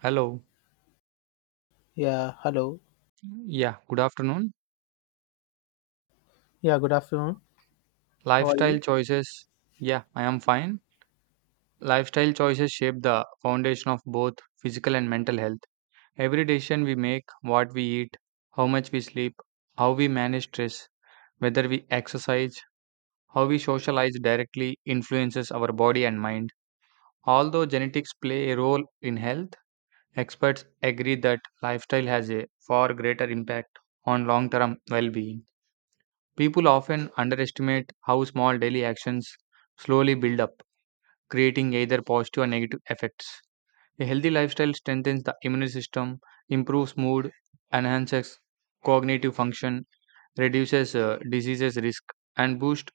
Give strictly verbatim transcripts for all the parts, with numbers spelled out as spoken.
Hello. Yeah, hello. Yeah, good afternoon. Yeah, good afternoon. How are Lifestyle you? choices. Yeah, I am fine. Lifestyle choices shape the foundation of both physical and mental health. Every decision we make, what we eat, how much we sleep, how we manage stress, whether we exercise, how we socialize directly influences our body and mind. Although genetics play a role in health, experts agree that lifestyle has a far greater impact on long term well being. People often underestimate how small daily actions slowly build up, creating either positive or negative effects. A healthy lifestyle strengthens the immune system, improves mood, enhances cognitive function, reduces uh, diseases risk, and boosts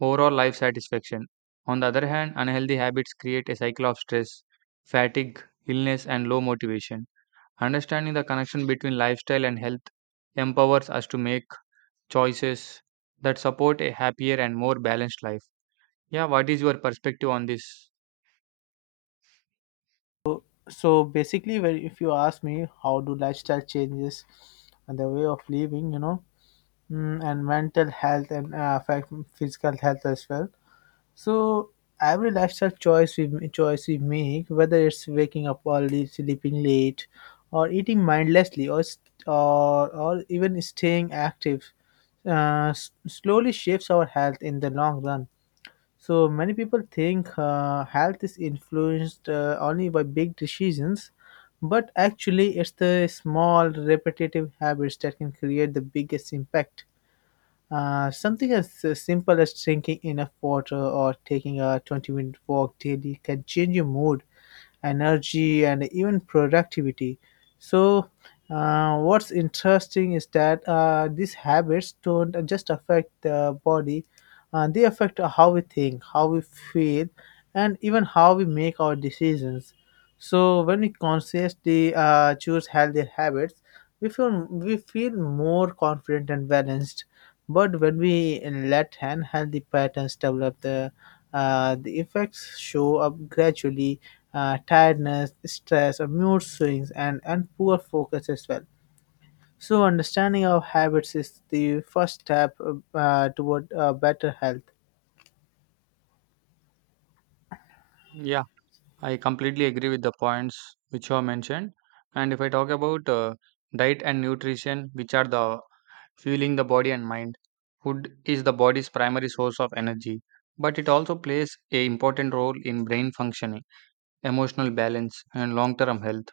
overall life satisfaction. On the other hand, unhealthy habits create a cycle of stress, fatigue, illness, and low motivation. Understanding the connection between lifestyle and health empowers us to make choices that support a happier and more balanced life. Yeah, what is your perspective on this? So so basically, when if you ask me how do lifestyle changes and the way of living, you know, mm, and mental health and uh, affect physical health as well. So every lifestyle choice we m- choice we make, whether it's waking up early, sleeping late, or eating mindlessly, or st- or, or even staying active, uh, s- slowly shapes our health in the long run. So many people think uh, health is influenced uh, only by big decisions, but actually, it's the small, repetitive habits that can create the biggest impact. Uh, something as uh, simple as drinking enough water or taking a twenty minute walk daily can change your mood energy and even productivity. So uh, what's interesting is that uh, these habits don't just affect the body, uh, they affect how we think, how we feel, and even how we make our decisions. So when we consciously uh, choose healthier habits, we feel we feel more confident and balanced. But when we let unhealthy patterns develop, the uh, the effects show up gradually: uh, tiredness, stress, or mood swings, and and poor focus as well. So understanding our habits is the first step uh, toward uh, better health. Yeah, I completely agree with the points which you have mentioned. And if I talk about uh, diet and nutrition, which are the fueling the body and mind, food is the body's primary source of energy, but it also plays a important role in brain functioning, emotional balance, and long-term health.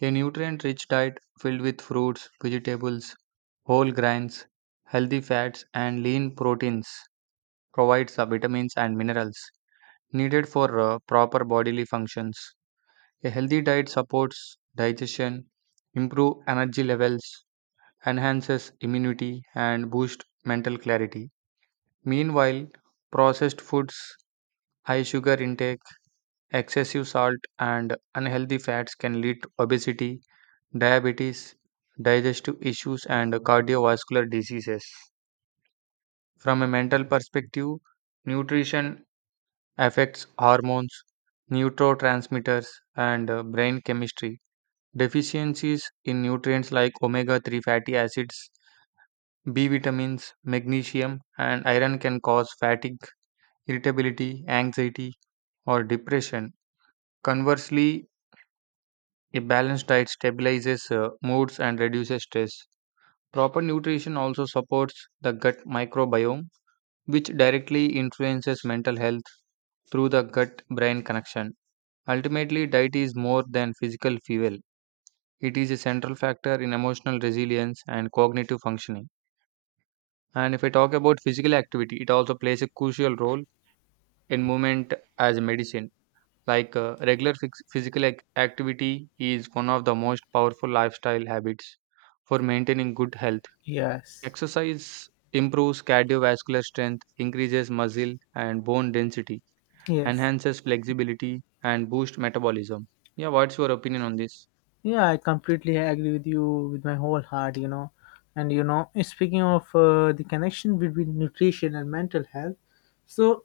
A nutrient rich diet filled with fruits, vegetables, whole grains, healthy fats, and lean proteins provides the vitamins and minerals needed for uh, proper bodily functions. A healthy diet supports digestion, improves energy levels, enhances immunity, and boosts mental clarity. Meanwhile, processed foods, high sugar intake, excessive salt, and unhealthy fats can lead to obesity, diabetes, digestive issues, and cardiovascular diseases. From a mental perspective, nutrition affects hormones, neurotransmitters, and uh, brain chemistry. Deficiencies in nutrients like omega three fatty acids, B vitamins, magnesium, and iron can cause fatigue, irritability, anxiety, or depression. Conversely, a balanced diet stabilizes uh, moods and reduces stress. Proper nutrition also supports the gut microbiome, which directly influences mental health through the gut brain connection. Ultimately, diet is more than physical fuel, it is a central factor in emotional resilience and cognitive functioning. And if I talk about physical activity, it also plays a crucial role in movement as a medicine. Like uh, regular phys- physical ac- activity is one of the most powerful lifestyle habits for maintaining good health. Yes. Exercise improves cardiovascular strength, increases muscle and bone density, Yes. enhances flexibility, and boosts metabolism. Yeah, what's your opinion on this? Yeah, I completely agree with you with my whole heart, you know. And you know, speaking of uh, the connection between nutrition and mental health, so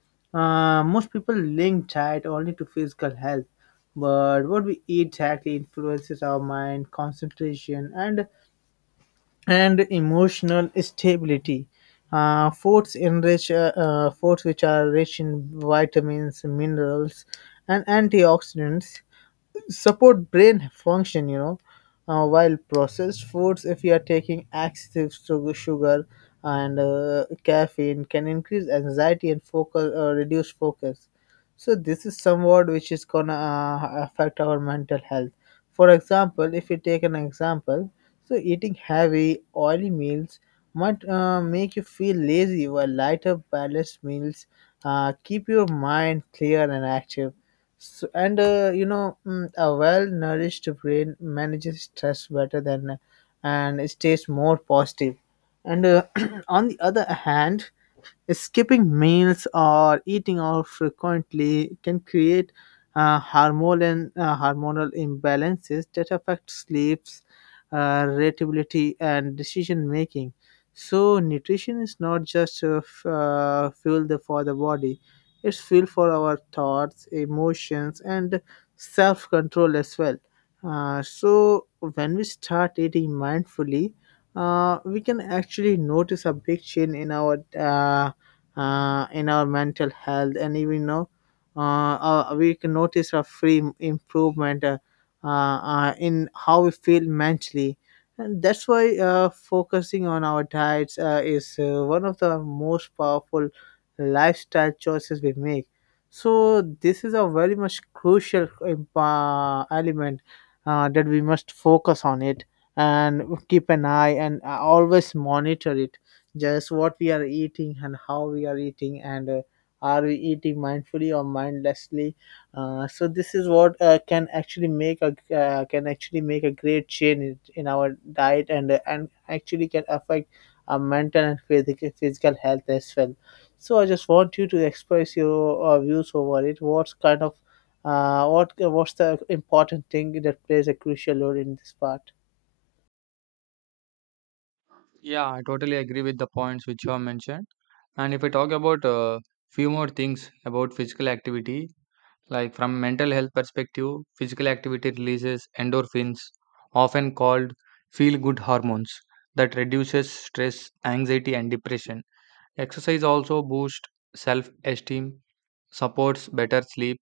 uh, most people link diet only to physical health, but what we eat directly influences our mind, concentration, and and emotional stability. Uh, foods enrich uh, uh, foods which are rich in vitamins, minerals, and antioxidants support brain function, you know. Uh, while processed foods, if you are taking excessive sugar, sugar and uh, caffeine, can increase anxiety and focus uh, reduce focus. So this is somewhat which is gonna uh, affect our mental health. For example, if you take an example, so eating heavy, oily meals might uh, make you feel lazy, while lighter, balanced meals uh, keep your mind clear and active. So, and uh, you know, mm, a well-nourished brain manages stress better than, and stays more positive. And uh, on the other hand, skipping meals or eating out frequently can create uh, hormonal, uh, hormonal imbalances that affect sleeps, uh, irritability, and decision making. So, nutrition is not just uh, f- uh, fuel the- for the body, it's fuel for our thoughts, emotions, and self control as well. Uh, so, when we start eating mindfully, uh, we can actually notice a big change in our uh, uh, in our mental health, and even know uh, uh, we can notice a free improvement uh, uh, uh, in how we feel mentally. And that's why uh, focusing on our diets uh, is uh, one of the most powerful lifestyle choices we make. So this is a very much crucial uh, element uh, that we must focus on it, and keep an eye and uh, always monitor it, just what we are eating and how we are eating, and uh, are we eating mindfully or mindlessly. Uh, so this is what uh, can actually make a uh, can actually make a great change in in our diet and uh, and actually can affect our mental and physical physical health as well. So I just want you to express your uh, views over it, what's kind of uh, what what's the important thing that plays a crucial role in this part. Yeah, I totally agree with the points which you have mentioned. And if I talk about a uh, few more things about physical activity, like from mental health perspective, physical activity releases endorphins, often called feel good hormones that reduces stress, anxiety and depression. Exercise also boosts self-esteem, supports better sleep,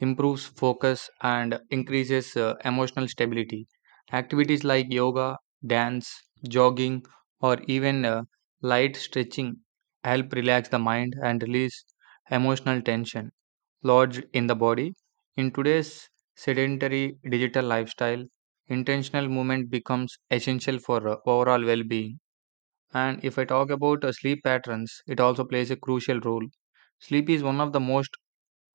improves focus and increases uh, emotional stability. Activities like yoga, dance, jogging, or even uh, light stretching help relax the mind and release emotional tension lodged in the body. In today's sedentary digital lifestyle, intentional movement becomes essential for uh, overall well being. And if I talk about uh, sleep patterns, it also plays a crucial role. Sleep is one of the most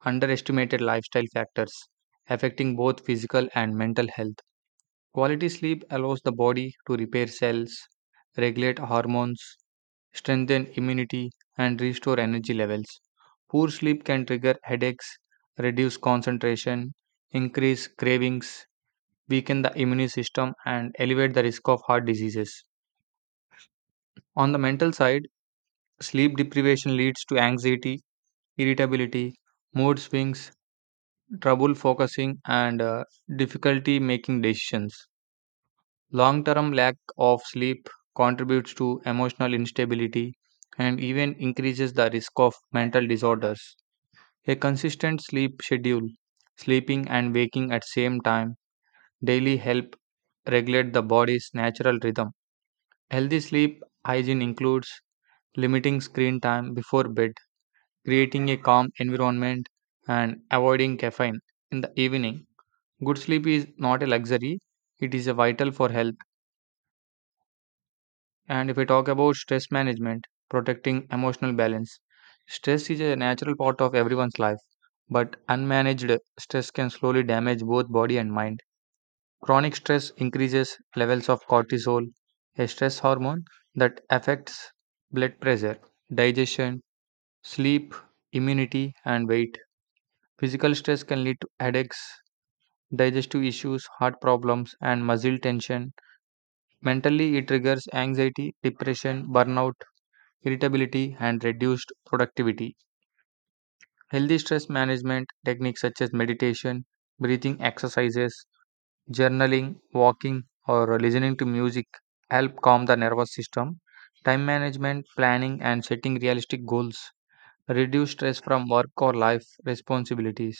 underestimated lifestyle factors affecting both physical and mental health. Quality sleep allows the body to repair cells, regulate hormones, strengthen immunity, and restore energy levels. Poor sleep can trigger headaches, reduce concentration, increase cravings, weaken the immune system, and elevate the risk of heart diseases. On the mental side, sleep deprivation leads to anxiety, irritability, mood swings, trouble focusing and uh, difficulty making decisions. Long term lack of sleep contributes to emotional instability and even increases the risk of mental disorders. A consistent sleep schedule, sleeping and waking at same time daily help regulate the body's natural rhythm. Healthy sleep hygiene includes limiting screen time before bed, creating a calm environment and avoiding caffeine in the evening. Good sleep is not a luxury, it is a vital for health. And if I talk about stress management, protecting emotional balance, stress is a natural part of everyone's life, but unmanaged stress can slowly damage both body and mind. Chronic stress increases levels of cortisol, a stress hormone that affects blood pressure, digestion, sleep, immunity, and weight. Physical stress can lead to headaches, digestive issues, heart problems, and muscle tension. Mentally, it triggers anxiety, depression, burnout, irritability, and reduced productivity. Healthy stress management techniques such as meditation, breathing exercises, journaling, walking, or listening to music help calm the nervous system. Time management, planning, and setting realistic goals reduce stress from work or life responsibilities.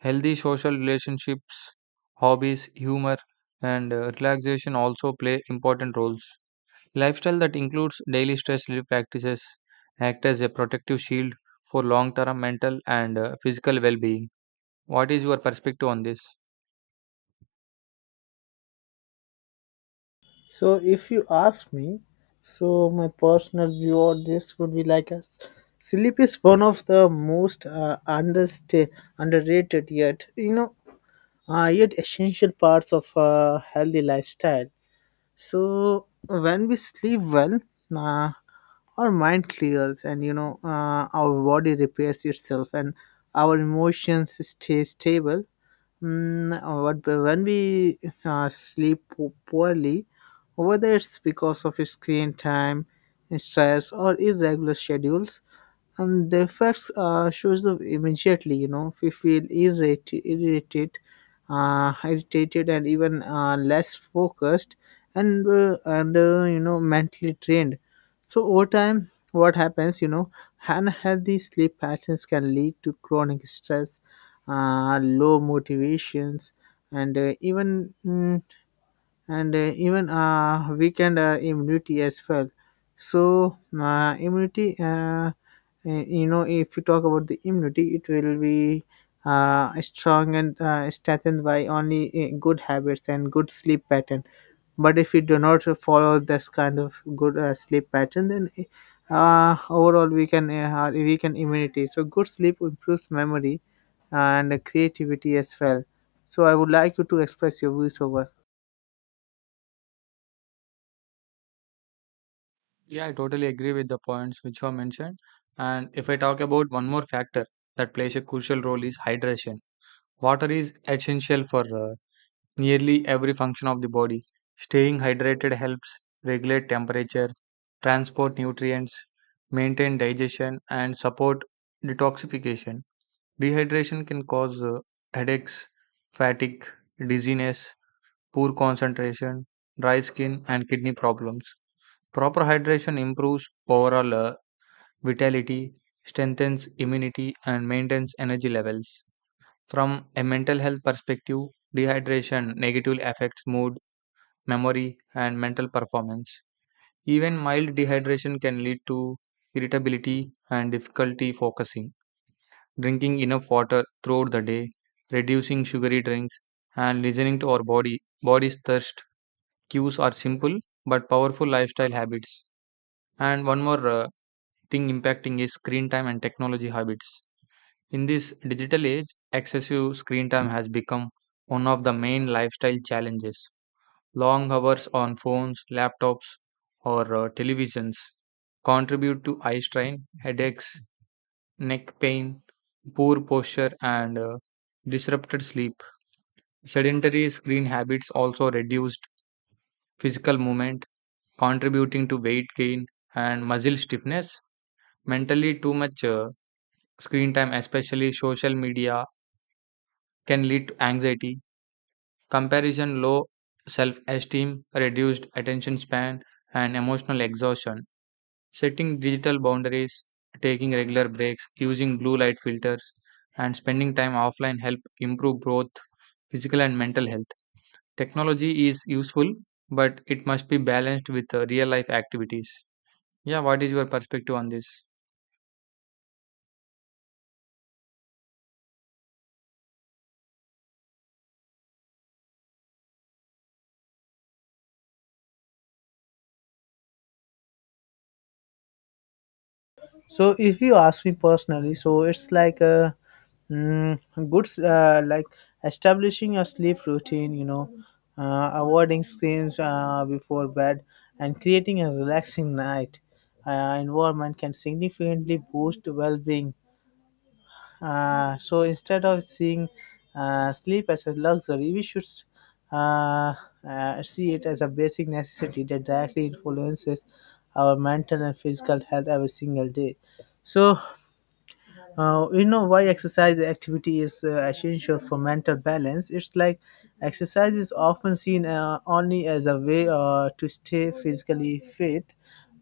Healthy social relationships, hobbies, humor, and uh, relaxation also play important roles. Lifestyle that includes daily stress relief practices act as a protective shield for long term mental and uh, physical well being. What is your perspective on this? So, if you ask me, so my personal view on this would be like us. Sleep is one of the most uh, understa- underrated, yet you know, uh, yet essential parts of a healthy lifestyle. So when we sleep well, uh, our mind clears, and you know, uh, our body repairs itself and our emotions stay stable. Mm, what when we uh, sleep po- poorly, whether it's because of screen time, stress, or irregular schedules, and the effects uh, shows up immediately, you know, we feel irritated irritated uh, irritated and even uh, less focused, and uh, and uh, you know, mentally drained. So over time, what happens, you know, unhealthy sleep patterns can lead to chronic stress, uh, low motivations, and uh, even mm, and uh, even uh, weakened uh, immunity as well. So uh, immunity, uh, uh, you know, if you talk about the immunity, it will be uh, strong and uh, strengthened by only uh, good habits and good sleep pattern. But if you do not follow this kind of good uh, sleep pattern, then uh, overall we can uh, weaken immunity. So good sleep improves memory and creativity as well. So I would like you to express your views over. Yeah, I totally agree with the points which you have mentioned. And if I talk about one more factor that plays a crucial role is hydration. Water is essential for uh, nearly every function of the body. Staying hydrated helps regulate temperature, transport nutrients, maintain digestion, and support detoxification. Dehydration can cause uh, headaches, fatigue, dizziness, poor concentration, dry skin, and kidney problems. Proper hydration improves overall uh, vitality, strengthens immunity, and maintains energy levels. From a mental health perspective, dehydration negatively affects mood, memory, and mental performance. Even mild dehydration can lead to irritability and difficulty focusing. Drinking enough water throughout the day, reducing sugary drinks, and listening to our body body's thirst cues are simple but powerful lifestyle habits. And one more uh, thing impacting is screen time and technology habits. In this digital age, excessive screen time has become one of the main lifestyle challenges. Long hours on phones, laptops, or uh, televisions contribute to eye strain, headaches, neck pain, poor posture, and uh, disrupted sleep. Sedentary screen habits also reduced physical movement, contributing to weight gain and muscle stiffness. Mentally, too much uh, screen time, especially social media, can lead to anxiety, comparison, low self esteem, reduced attention span, and emotional exhaustion. Setting digital boundaries, taking regular breaks, using blue light filters, and spending time offline help improve both physical and mental health. Technology is useful, but it must be balanced with uh, real life activities. Yeah, what is your perspective on this? So if you ask me personally, so it's like a mm, good s- uh, like establishing a sleep routine, you know, uh, avoiding screens uh, before bed and creating a relaxing night uh, environment can significantly boost well-being. Uh, so instead of seeing uh, sleep as a luxury, we should s- uh, uh, see it as a basic necessity that directly influences our mental and physical health every single day. So uh, you know why exercise activity is uh, essential for mental balance. It's like exercise is often seen uh, only as a way uh, to stay physically fit,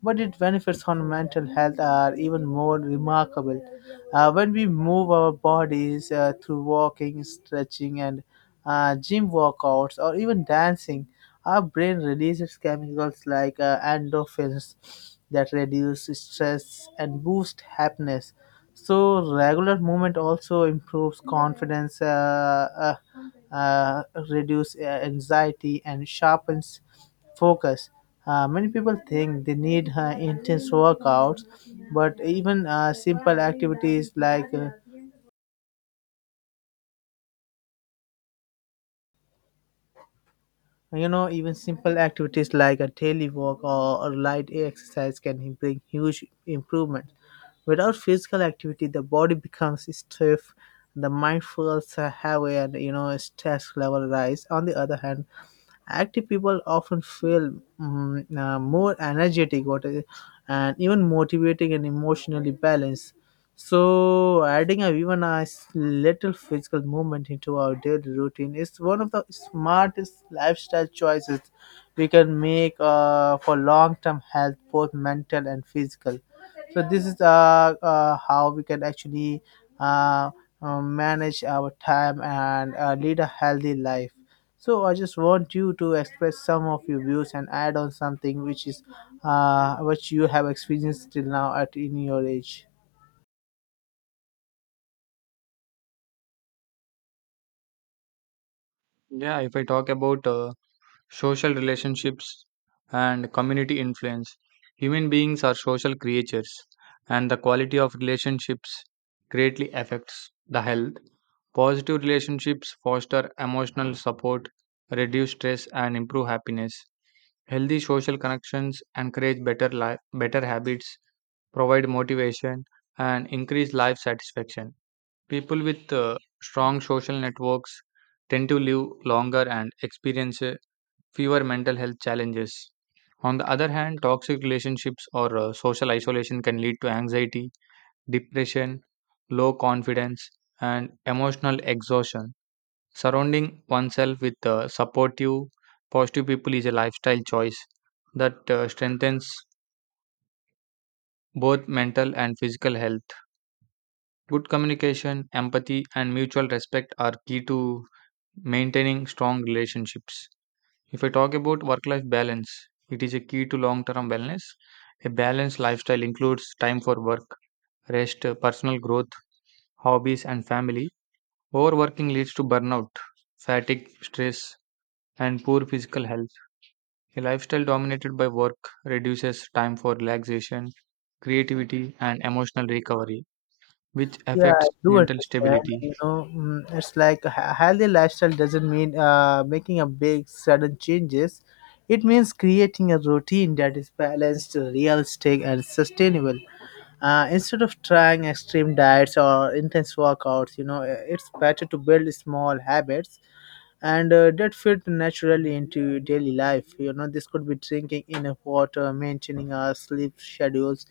but its benefits on mental health are even more remarkable. Uh, when we move our bodies uh, through walking, stretching, and uh, gym workouts, or even dancing, our brain releases chemicals like uh, endorphins that reduce stress and boost happiness. So, regular movement also improves confidence, uh, uh, uh, reduce uh, anxiety, and sharpens focus. Uh, many people think they need uh, intense workouts, but even uh, simple activities like uh, you know even simple activities like a daily walk, or, or light exercise can bring huge improvement. Without physical activity, the body becomes stiff, the mind feels uh, heavy, and you know, stress level rise. On the other hand, active people often feel mm, uh, more energetic, what is- and even motivating and emotionally balanced. So, adding a, even a s- little physical movement into our daily routine is one of the smartest lifestyle choices we can make, uh, for long-term health, both mental and physical. So, this is uh, uh, how we can actually uh, uh, manage our time and uh, lead a healthy life. So, I just want you to express some of your views and add on something which is uh, what you have experienced till now at in your age. Yeah, if I talk about uh, social relationships, and community influence. Human beings are social creatures, and the quality of relationships greatly affects the health. Positive relationships foster emotional support, reduce stress, and improve happiness. Healthy social connections encourage better life, better habits, provide motivation, and increase life satisfaction. People with uh, strong social networks tend to live longer and experience uh, fewer mental health challenges. On the other hand, toxic relationships or uh, social isolation can lead to anxiety, depression, low confidence, and emotional exhaustion. Surrounding oneself with uh, supportive, positive people is a lifestyle choice that uh, strengthens both mental and physical health. Good communication, empathy, and mutual respect are key to maintaining strong relationships. If I talk about work life balance, it is a key to long term wellness. A balanced lifestyle includes time for work, rest, personal growth, hobbies, and family. Overworking leads to burnout, fatigue, stress, and poor physical health. A lifestyle dominated by work reduces time for relaxation, creativity, and emotional recovery, which Yeah, I affects do mental understand. stability. You know, mm, it's like a hea- healthy lifestyle doesn't mean uh, making a big sudden changes. It means creating a routine that is balanced, realistic, and sustainable. Uh, instead of trying extreme diets or intense workouts, you know, uh, it's better to build small habits and uh, that fit naturally into daily life. You know, this could be drinking enough water, maintaining our sleep schedules,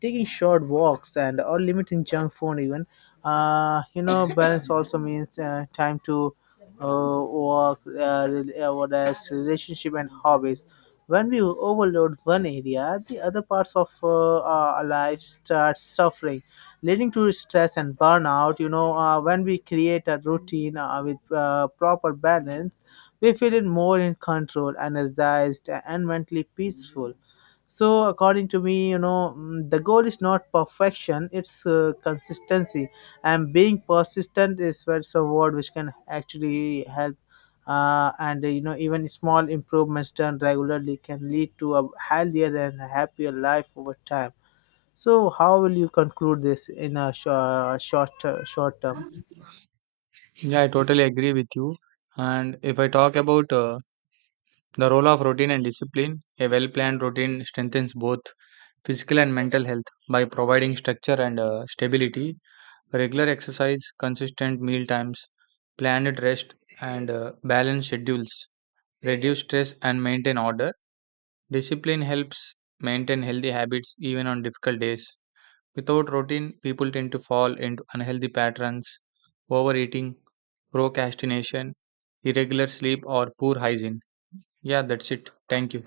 taking short walks, and or limiting junk food even. Uh, you know, balance also means uh, time to uh, work, uh, rel- uh, what else, relationship and hobbies. When we overload one area, the other parts of uh, our lives start suffering, leading to stress and burnout. You know, uh, when we create a routine uh, with uh, proper balance, we feel it more in control, energized, and mentally peaceful. So, according to me, you know, mm, the goal is not perfection, it's uh, consistency. And being persistent is what's a word which can actually help uh, and uh, you know, even small improvements done regularly can lead to a healthier and happier life over time. So how will you conclude this in a short short, uh, short term? Yeah, I totally agree with you. And if I talk about uh, The role of routine and discipline. A well planned routine strengthens both physical and mental health by providing structure and uh, stability. Regular exercise, consistent meal times, planned rest, and uh, balanced schedules reduce stress and maintain order. Discipline helps maintain healthy habits even on difficult days. Without routine, people tend to fall into unhealthy patterns, overeating, procrastination, irregular sleep, or poor hygiene. Yeah, that's it. Thank you.